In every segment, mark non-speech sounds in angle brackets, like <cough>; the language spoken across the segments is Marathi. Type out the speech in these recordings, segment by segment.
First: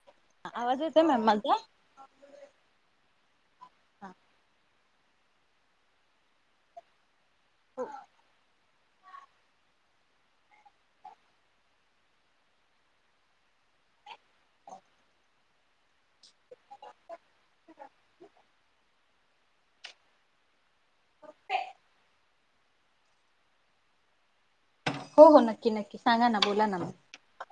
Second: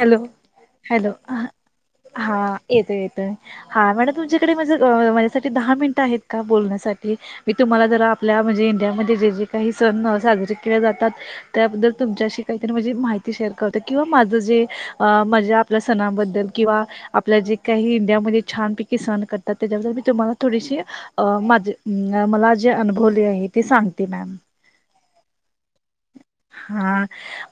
हॅलो आवाज येतोय हॅलो. मॅम माझा? हा येत येत हा मॅडम तुमच्याकडे म्हज माझ्यासाठी दहा मिनिटं आहेत का बोलण्यासाठी मी तुम्हाला जरा आपल्या म्हणजे जे जे काही सण साजर के जातात त्याबद्दल तुमच्याशी काहीतरीण माहिती शेअर करते. किंवा माझं जे अ माझ्या आपल्या सणाबद्दल किंवा आपल्या जे काही इंडियामध्ये छानपैकी सण क - - त्याच्याबदद्ल मी तुम्हाला थोडीशी अ माझी मला आज - - जे अनुभवले आहे ते सांगते मॅम. हो, हो. नक्की. नक्की सांगा ना बोला ना मॅम. हा,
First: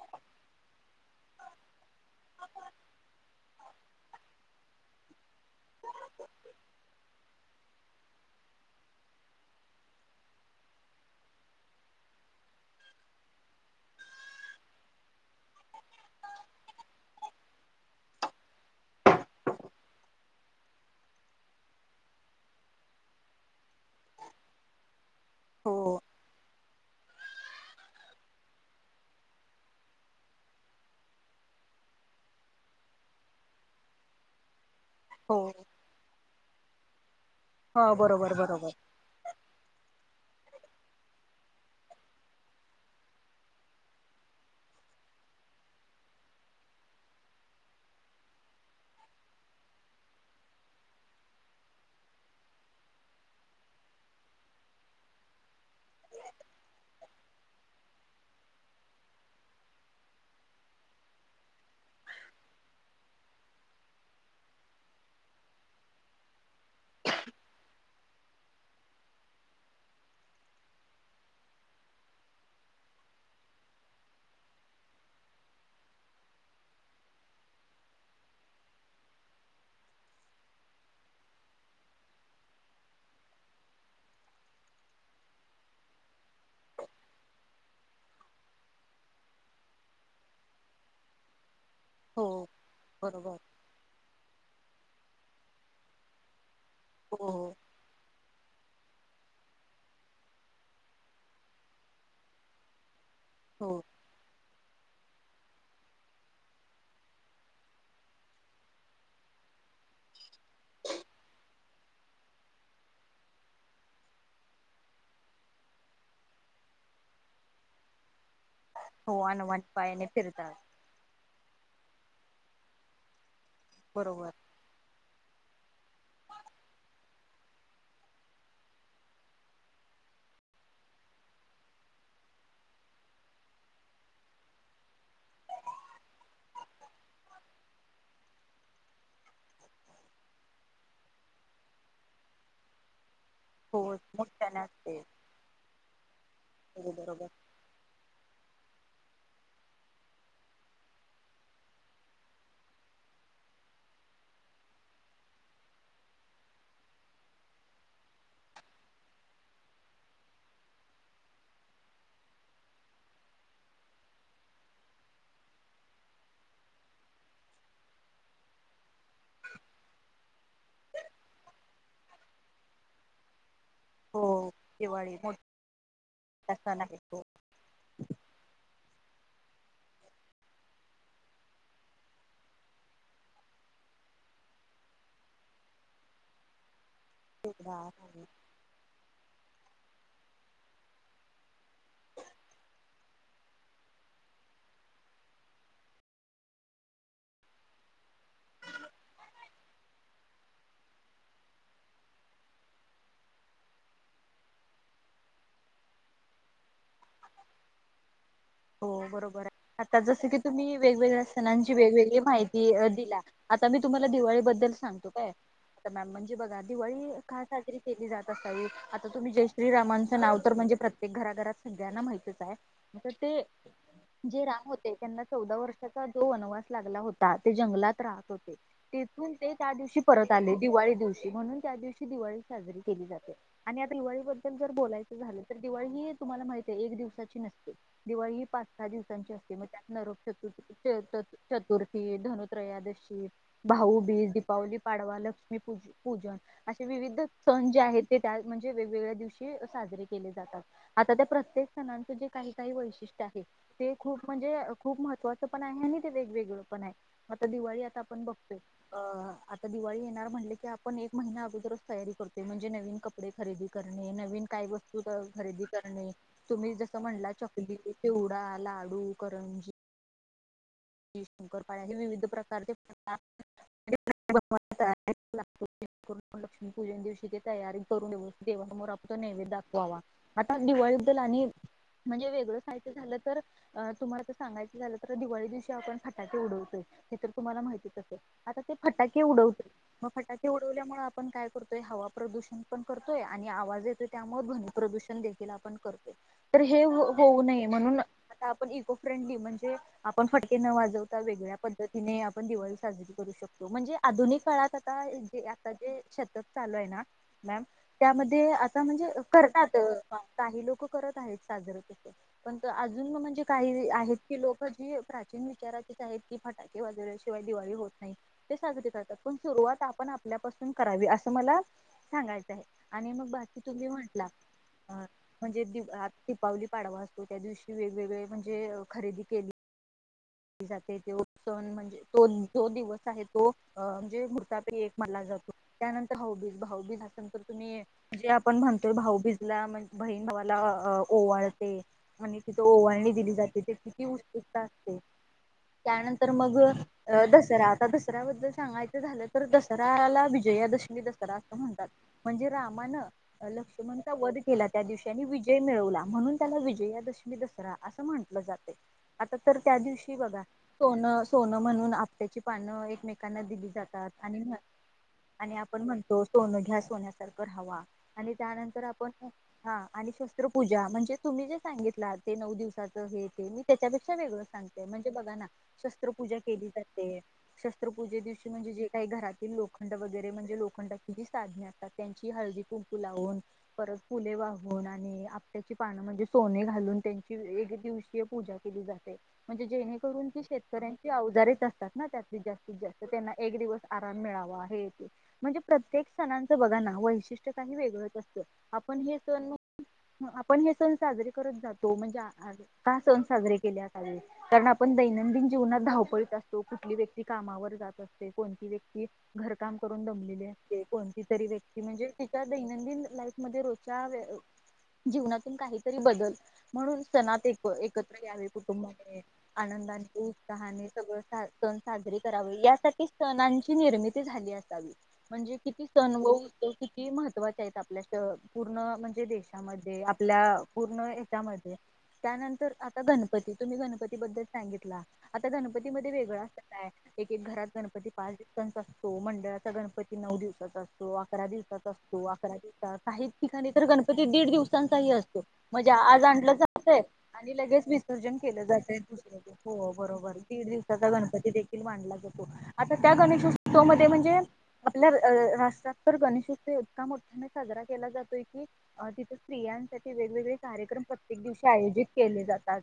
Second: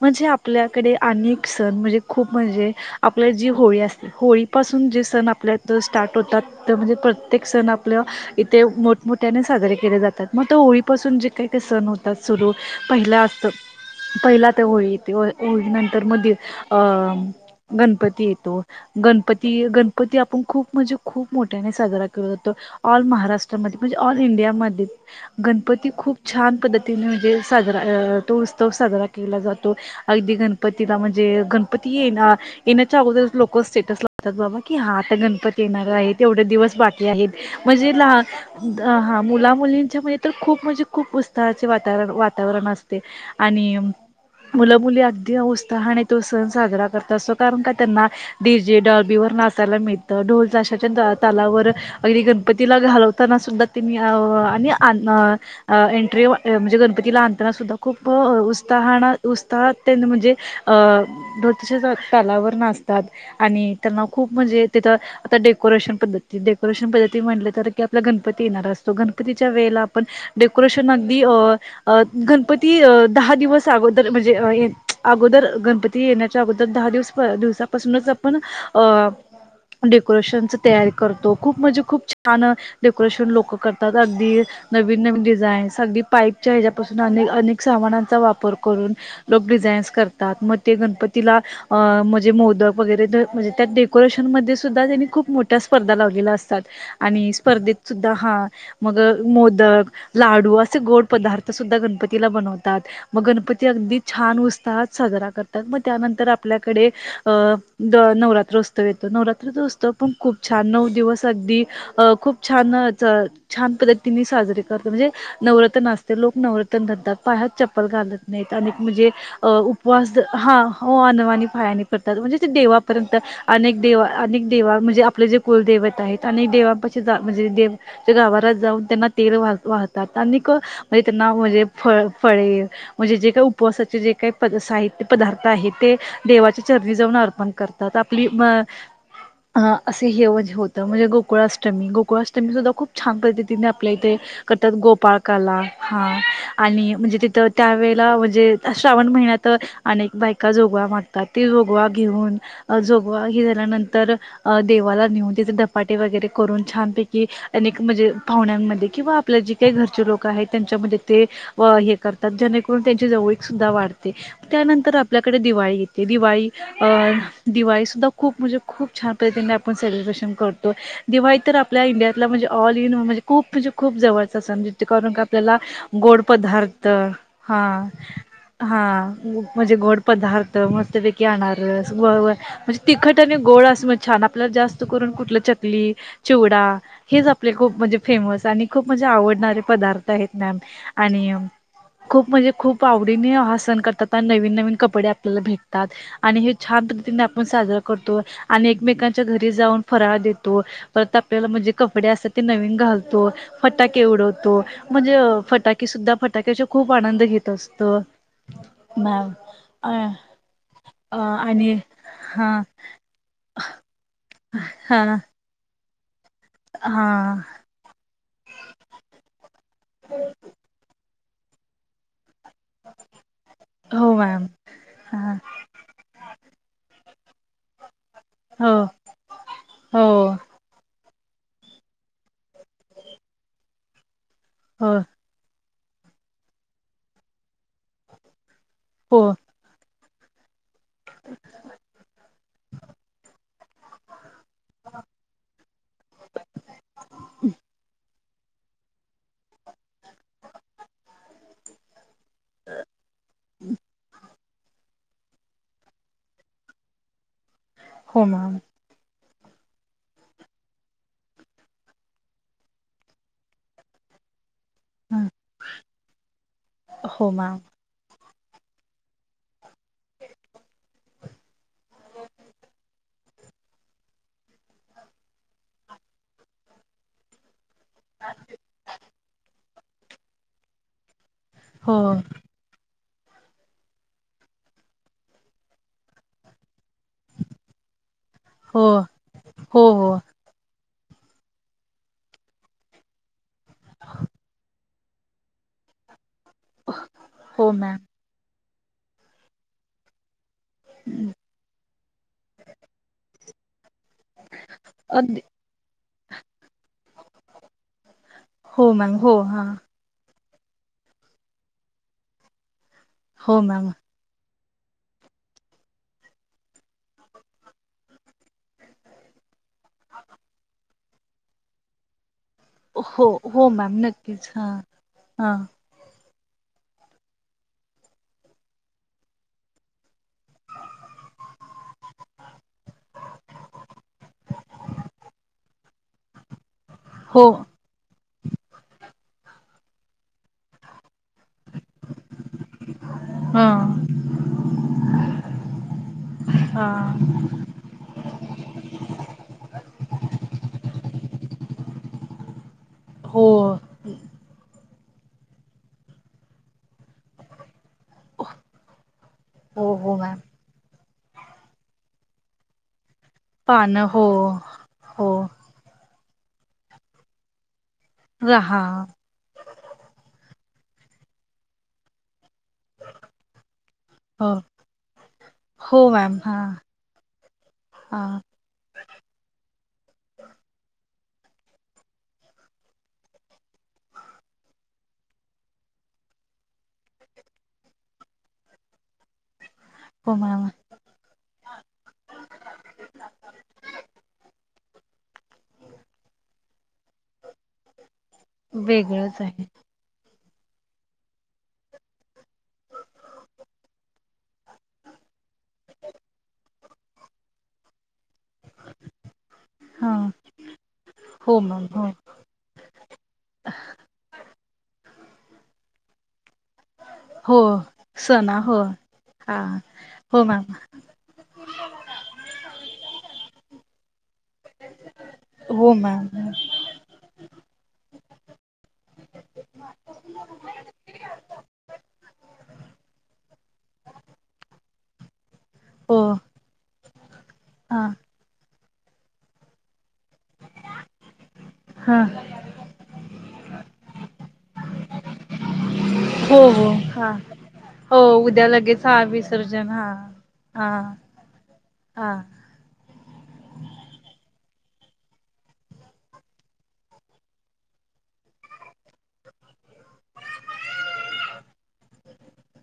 म्हणजे आपल्याकडे अनेक सण म्हणजे खूप म्हणजे आपल्या जी - - होळी असते होळीपासून जे सण आपल्यात स्टार्ट होतात, तर म्हणजे प्रत्येक सण आपल्या इथे - - मोठ - मोठ्याने साजरे के जातात. मग होळी पासून जे काही काही ते सण होतात सुरु पहिला - - त. पहिला तर होळी येते. होळी नंतर मध्ये अ गणपती येतो. गणपती, गणपती आपण खूप म्हणजे खूप मोठ्याने साजरा केला जातो. ऑल महाराष्ट्रामध्ये म्हणजे ऑल इंडियामध्ये हो गणपती खूप छान पद्धतीने म्हणजे साजरा तो उत्सव साजरा केला जातो. अगदी गणपतीला म्हणजे गणपती येनं येण्याच्या अगोदर लोक स्टेटस लावतात बाबा की हा आता हो गणपती येणार आहेत. तेवढे दिवस बाकी आहेत. हो म्हणजे ल हा बरोबर बरोबर अ हा मुला मुलींच्या मुळे - - तर खूप म्हणजे खूप उत्साहाचे वातावरण वातावरण असते आणि मुलं मुली अगदी उत्साहाने तो सण साजरा करत करतात कारण का त्यांना डजे डॉल्बी व - - नाचायला मिळत. ढोलशच्या तलावर अगदी गणपतीला घालवताना सुद्धा तेनि अ - - आणि आण अ एंट्री म्हणजे गणपतीला आणताना सुद्धा खूप उत्साहान उत्साहात म्हणजे <unintelligible> तालावर नाच तात आणि त्यांना खूप म्हणजे तिथं आता डेकोरेशन पद्धती डेकोरेशन पद्धती म्हटलं तर आपला गणपती येणार असतो. गणपतीच्या वेळेला आपण डेकोरेशन अगदी अ गं णपती दहा दिवस अगोदर म्हणजे ये अगोदर गणपती येण्याच्या अगोदर दहा दिवस - दिवसापासूनच आपण अ डेकोरेशनच तयारी करतो. खूप म्हणजे खूप छान डेकोरेशन लोक करतात. अगदी - - नवीन नवीन डिझाईन अगदी पाईपच्या ह्याच्यापासून अनेक - - अनेक सामानांचा वापर करून लोक डिझाईन्स करतात. मग ते गणपतीला - - अ हो म्हणजे मोदक वगैरे बरोबर म्हणजे त्यात डेकोरेशन मध्ये सुद्धा त्यांनी खूप मोठ्या स्पर्धा लावलेल्या अस तात हो आणि हो स्पर्धेत सुद्धा हा. मग मोदक, लाडू असे गोड पदार्थ सुद्धा गणपतीला बनवतात. मग गणपती हो अगदी छान उत्स - - हात साजरा करतात. मग त्यानंतर आपल्याकडे अ नवरात्रोत्सव येतो. नवरात्र उत्सव तर पण खूप छान नऊ दिवस अगदी - - अ खूप छान अ ज छान पद्धतीने साजरीे करत म्हणजे नवरत् असतं. लोक नवरतन धरतात. पायात चप्पल घालत नाहीत. अक म्हणजे हो अ अनवाणी पायाने उपवास - फिरतात -हो अनवानी - - पायांनी फिरतात, म्हणजे ते देवापर्यंत अनेक देव बरोबर अनेक देवा म्हणजे आप आपले जे कुलदैवत आहेत आणि देवांपाशी जा म्हणजे देव गाभात्यात जाऊन त्यांना तेल वाह वाहतात. अनिक म्हणजे त्यांना म्हणजे फळ फळे म्हणजे जे काही उपवासाचे जे काही पद साहित्य पदार्थ आहेत ते देवाचे चरणी जाऊन अर्पण करतात. आपली - - अ असे हेवजे होत म्हणजे गोकुळाष्टमी गोकुळा अष्टमी सुद्धा खूप छान पद्धतीने हो आपल्या इथे मोठ्याने करतात. असते गोपाळकाला हा. आणि म्हणजे बरोबर तिथं त्यावेळेला म्हजे - - श्रावण महिन्यात अनेक बायका जोगवा मागतात ते जोगवा घेऊन जोगवा हे झाल्या नं तर देवाला नेऊन तिथं धपाटे वगैरे करून छानपैकी अनेक म्हजे पाहुण्यांना किंवा आपल्या जे काही घरचे लोक आहेत त्यांच्यामध्ये ते - - व हे करतात. जेणेकरून त्यांचे जवळीकसुद्धा वाढते. त्यानंतर आपल्याकडे दिवाळी येते. दिवाळी अ दिवाळी सुद्धा खूप म्हणजे खूप छान पद्धतीने आपण सेलिब्रेशन करतो. दिवाळी तर - - आपल्या इंडियातला म्हणजे ऑल इन खुप खुप हो जवळचा सण कारण दिवाळी का मोठा आपल्याला गोड सण पदार्थ. आहे हां, हा. म्हणजे गोड पदार्थ मस्त पैकी अनारस म्हणजे तिखट आणि ग छान! आपल्या जास्त करून कुठल चकली, चिवडा हेच आपले खूप हो म्हणजे फेमस आणि खूप म्हणजे आवडणारे पदार्थ आहेत मॅम आणि खूप म्हणजे खूप आवडीने हा सण करतात, आणि नवीन नवीन कपडे आपल्याला भेटतात आणि हे छान पध्दतीने आपण साजरा करतो, आणि एकमेकांच्या घरी जाऊन फराळ देतो परत आपल्याला म्हणजे कपडे असतात ते नविन घालतो, फटाके उडवतो म्हणजे अ फटाके की सुद्धा फटाक्याच्या खूप आनंद घेत असतो. हो, मॅम बरोबर आहे अ आता जस की तुम्ही अ वेगवेगळ्या आणि सणांची वेगवेगळी हा माहिती अ दिला. आता मी तुम्हाला दिवाळीबद्दल हा सांगतो काय? आता मँम बघा हा दिवाळी का साजरी केली जात असावी? आता तुम्ही जयश्रीरामांचं नाव तर म्हणजे प्र ते घराघरात सगळ्यांना माहितच आहे. तर <unintelligible> हो जे मॅम राम होते, त्यांना हा चौदा वर्षाचा जो वनवास लागला होता ते जंगलात राहा हो तेथून ते त्या दिवशी हो परत आले, दिवाळी दिवशी म्हणून त्या दिवशी दिवाळी साजरी केली जाते, आणि दिवाळीबद्दल जर हो बोलायचं झालं तर? दिवाळी ही तुम्हाला माहिती आहे, एक दिवसाची नसते दिवाळी ही पाच सहा हो दिवसांची असते, मग त्यात नरक चतुर्थी चतुर्थी, धनत्रयोदशी भाऊबीज, दीपावली, पाडवा लक्ष्मी पू -पूजन असे विविध सण जे आहेत. ते त्या म्हणजे वेगवेगळ्या दिवशी साजरे केले जातात, आता त्या प्रत्येक सणांचं जे काही काही वैशिष्टय़ ते खूप म्हणजे- खूप महत्त्वाच पण आहे आणि ते वेगवेगळ पण आहे. तर दिवाळी आता हो आपण मॅम बघतोय. अ आता दिवाळी येणार म्हणले की आपण एक महिना अगोदरच तयारी करतोय. म्हणजे नवीन कपडे खरेदी करणे, नवीन काही वस्तू खरेदी करणे. तुम्ही जसं हो म्हणला मॅम चकली चिवडा, लाडू, करंजी शंकरपाळ्या. हे विविध प्रकारचे पदार्थ <unintelligible> लक्ष्मीपूजन दिवशी ते तयारी करून देवसमोर <unintelligible> तो नैवेद्य दाखवावा. आता दिवाळीबद्दल आणि हो म्हणजे वेगळं सा झालं तर. तुम्हाला जर सांगायचं झालं तर, दिवाळी दिवशी आपण फटाके उडवतोय हे तर तुम्हाला माहितीच असेल. आता ते हो फटाके उडवतो, हो मग हो फटाके उडवल्यामुळे आपण काय करतोय? हवा प्रदूषण पण करतोय आणि आवाज येतोय त्यामुळे ध्वनी प्रदूषण देखील आपण करतोय. तर हे होऊ नये हो म्हणून, आता आपण इको फ्रेंडली म्हणजे आपण फट न वाजवता वेगळ्या पद्धतीने आपण दिवाळी साजरी करू शकतो. म्हणजे आधुनिक काळात आता, मॅम जे आता जे शतक चालू आहे ना मॅम, त्यामध्ये आता हो म्हणजे मॅम हो हां करतात काही लोक करत आहेत साजरं तस. पण अजून म म्हणजे हो मॅम काही आहेत की लोक जी प्राचीन विचाराचेच आहेत की फटाके वाजरल्या शिवाय दिवाळी होत नाही, ते साजरी करतात. पण सुरुवात आपण आपल्यापासून करावी, असं मला सांगायचं आणि हो मग बाकी हो तुम्ही मॅम म्हंटला, नक्कीच हां हां म्हणजे दीपावली पाडवा असतो त्या दिवशी वेगवेगळे म्हणजे खरेदी केली ली जाते. तो सण म्हणजे तो जो दिवस आहे तो अ- म्हणजे मुर्तापे एक मानला जातो. त्यानंतर भाऊबीज, भाऊबीज त्यानंतर हो तुम्ही जे आपण म्हणतोय भाऊबीजला म्ह बहीण भावाला ओवाळते म्हणजे तिथं ओवाळणी दिली जाते, तर किती हां उत्सुकता असते. त्यानंतर, मग हां दसरा आता दसऱ्याबद्दल सांगायचं झालं तर दसराला विजया एकादशमी दसरा अस म्हणतात. म्हणजे रामान हो लक्ष्मणचा वध केला त्या दिवशी त्यांनी विजय मिळवला, म्हणून त्याला विजयादशमी दसरा असं म्हटलं जातयं आता तर त्या हो दिवशी हो मॅम बघा सोनं- सोनं म्हणून आपट्याची पानं एकमेक कांना दिली पानं जातात, हो आणि ह हो आणि आपण म्हणतो सोनं घ्या सोन्यासारखं राहावा. आणि रहा त्यानंतर आपण हा आणि शस्त्रपूजा म्हणजे तुम्ही जे सांगितला ते नऊ दिवस दिवसाचं हे ते मी त्याच्याप सगळं हो सांगते. म्हणजे बघा ना हो मॅम हां हां आधी लोखंड वगैरे म्हणजे लोखंड जी साधने असतात, त्यांची हळदी कुंकू लावून परत फुले वाहून आणि आपट्याची पान म्हणजे सोने घालून त्यांची एकदिवसीय पूजा केली जाते. म्हणजे जेणेकरून हो की मॅम शेतकऱ्यांची अवजारेच असतात ना, त्यातले जास्तीत जास्त. त्यांना एक दिवस आराम मिळावा हे म्हणजे प्रत्येक सणांचं बघा ना वैशिष्ट्य काही वेगळंच असतं आपण हे वेगळंच सण नु आहे आप पण हे सण साजरे करत जातो. म्हणजे का सण साजरे केल्या जाते. कारण आपण दैनंदिन जीवनात धावपळीत असतो, कुठली व्यक्ती कामावर जात असते. कोणती व्यक्ती घरकाम करून हां दमलेली असते. कोणती तरी हो व्यक्ती मॅम हो म्हणजे तिच्या दैनंदिन लाईफ मध्ये रोजच्या वे जीवनातून काहीतरी बदल म्हणून सणात हो एक एकत्र यावे सणा हो कुटुंबाने. हां आनंदाने, हो मॅम उत्साहाने सगळ सण साजरी करावे यासाठी सणांची निर्मिती झाली असावी. म्हणजे किती हो सण मॅम व उत्सव किती महत्त्वाचे आहेत आपल्यासाठी. आपल्या त पूर्ण म्हणजे देशामध्ये आपल्या पूर्ण हेच्यामध्ये त्यानंतर आता गणपती. तुम्ही गणपती बद्दल सांगितला, गणपतीमध्ये हो वेगळा असय काय, एक एक घरात हां गणपती पाच दिवसांचा असतो. मंडळाचा गणप पती नऊ दिवसाचा असतो, अकरा दिवसाचा असतो. हां अकरा दिवसा काही ठिकाणी तर गणपती दीड दिवसांचा चाही असतो. म्हणजे आज आणला हो हो जातोय हां आणि लगेच विस हो सर्जन केलं उद्या जातय. लगेच हा विसर्जन हां बरोबर दीड हां दिवसाचा गणपती देखील मांडला हां जातो. आता त्या गणेशोत्सवमध्ये म्हणजे आपल्या रा राष्ट्रात तर गणेशोत्सव इतका मोठ्याने साजरा केला जातोय की, अं तिथं स्त्री स्त्रियांसाठी वेगवेगळे कार्यक्रम प्रत्येक दिवशी आयोजित केले जातात.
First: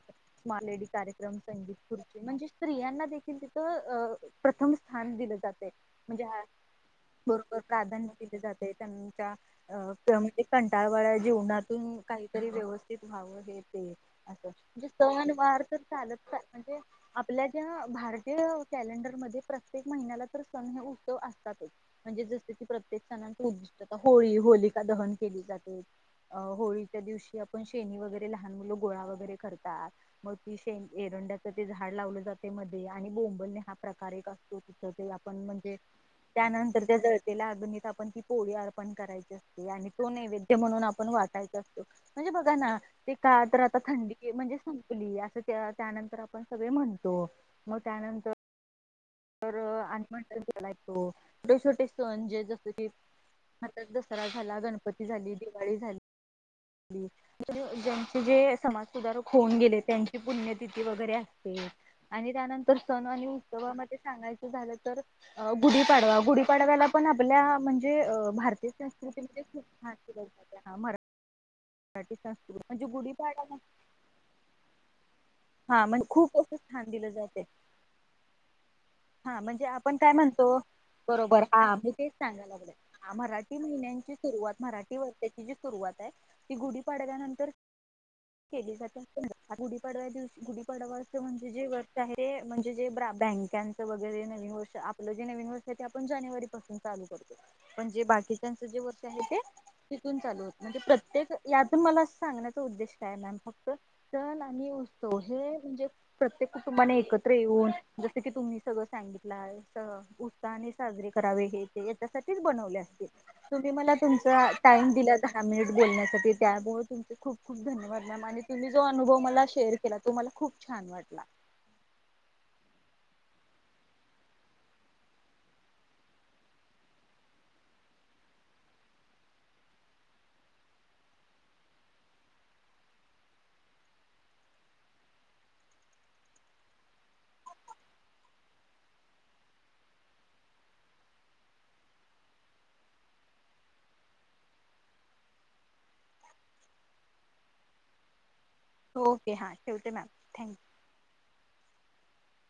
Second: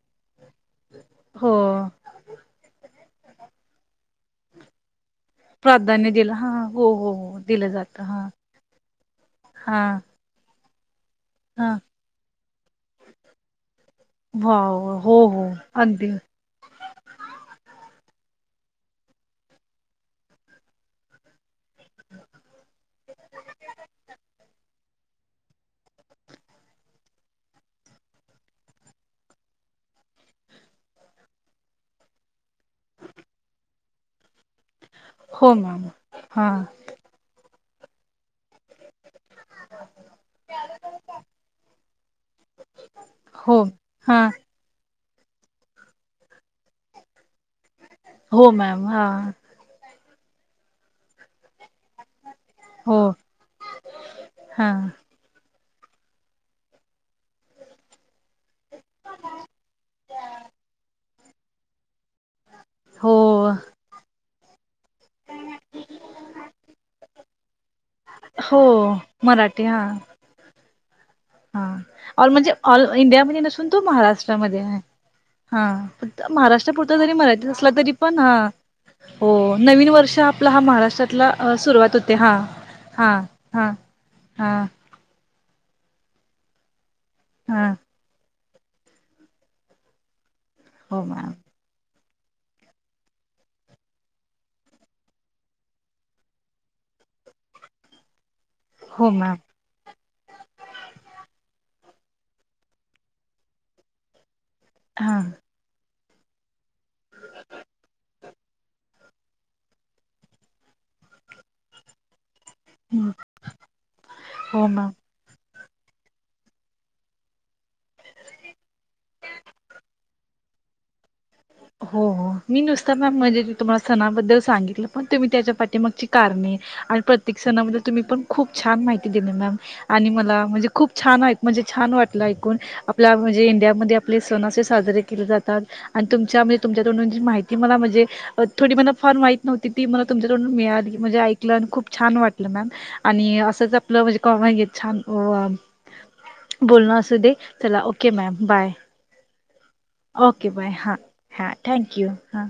मालेडी कार्यक्रम, हो संगीत खुर्ची. म्हणजे स्त्रियांना देखील तिथं अं प्रथम स्थान दिलं जात. प्राधान्य दिल. हा, होय. बरोबर प्राधान्य दिले जातेय. त्यांच्या हा अ स म्हणजे कंटाळवाड्या हा जीवनातून काहीतरी व्यवस्थित व्हावं. हे ते वाव म्हणजे हो सण हो वार तर अगदी चालत का म्हणजे आपल्या ज्या भारती तिय कॅलेंडरमध्ये प्रत्येक महिन्याला तर सण हे उत्सव अस तातच. म्हणजे जस की प्रत्येक सण उद्दिष्ट, आता होळी हो लिका दहन केली जाते. होळीच्या दिवशी आपण शेनी वगैरे लहान मुलं गोळा वगैरे करतात. मग ती शे एरंडाचे ते झाड लावले जाते मधे आणि बोंबलने हा प्रकार अ त तिथ ते आपण हो म्हणजे मॅम हा त्यानंतर त्या जळलेल्या अग्नीत आपण ती पोळी अर्पण करायची. असते, आणि तो नैवेद्य म्हणून आपण वाटायच असतो. म्हणजे बघा ना ते का? हो तर आता हा थंडी म्हणजे संपली असं त्यानंतर. आपण सगळे म्हणतो. म त्यानंतर हो मॅम हा आणि <unintelligible> म्हणजे जसं की हो आता दसरा झाला, हा गणपती झाली, दिवाळी दिवाळी झाली. म्हणजे ज्यांची सुदारक होऊन गेले त्यांची पुण्यतिथी वगैरे असते. आणि त्यानंतर सण हो आणि उत्सवा मध्ये सांगायचं झालं तर गुढीपाडवा. गुढीपाडव्याला पण आपल्या म्हणजे म्हणजे हो भारतीय संस्कृती मध्ये खूप मराठी हा छान परंपरा हा ऑल म्हणजे, ऑल इंडियामध्ये नसून तो महाराष्ट्रामध्ये आहे. हा हां, म्हणजे फक्त खूप असं स्थान महाराष्ट्रापुरता दिलं जरी जाते मर्यादित असला, तरी पण आं हा, म्हणजे आपण काय म्हणतो. महाराष्ट्रातला बरोबर, अ, हा मी सुरुवात तेच होते हा सांगायला लागलो. हा मराठी महिने न्यांची हा सुरुवात मराठी वर्षाची सुरुवात आहे, ती गुढीपाडवनंतर हा केली जाते असं म्हणता. गुढीव्या दिवशी गुढीपाडवा हो असं मॅम म्हणजे जे व र्ष आहे, म्हणजे जे बँकचं वगैरे नवीन वर्ष आपलं जे नवीन वर्ष आहे ते आपण जानेवारी पासून चा चालू करतो. पण जे बाकीच्यांचे जे वर्ष हो आहे मॅम ते तिथून चालू होत. म्हणजे प्रत्येक त्यात मला सांगण्याचा उद्देश काय मॅम फक्त सण आणि हा उत्सव हे म्हणजे प्रत्येक कुटुंबाने एकत्र येऊन जसं की तुम्ही सगळं सांगितलं उत्साहाने साजरे करावे हे याच्यासाठी बनवले असतील तुम्ही मला तुमचं हो मॅम दहा मिनिटं बोलायला दिल्याबद्दल धन्यवाद त्यामुळे तुम खूप खूप धन्यवाद मॅम आणि तुम्ही जो अनुभव मला शेअर केला तो मला खूप छान वाटला हो हो मी नुसता मॅम म्हणजे तुम्हाला सणाबद्दल सांगितलं पण तुम्ही त्याच्या पाठी मगची कारणे. प्रत्येक सणाबद्दल तुम्ही खूप छान माहिती दिली मॅम आणि मलाही खूप छान वाटले खूप छान वाटलं म्हणजे आपले इंडियामध्ये पण सण असे साजरी केले जातात तुमच्या म्हणजे तुमच्याकडून जी माहिती मला म्हणजे थोडी मला फार माहित नव्हती ती मला तुमकडून मिळाली. ऐकलं आणि खूप छान वाटलं आणि आपलं असंच कॉमन छान बोलण असू दे चला ओके मॅम बाय हो ओके हा ओके बाय हा हा थँक्यू हा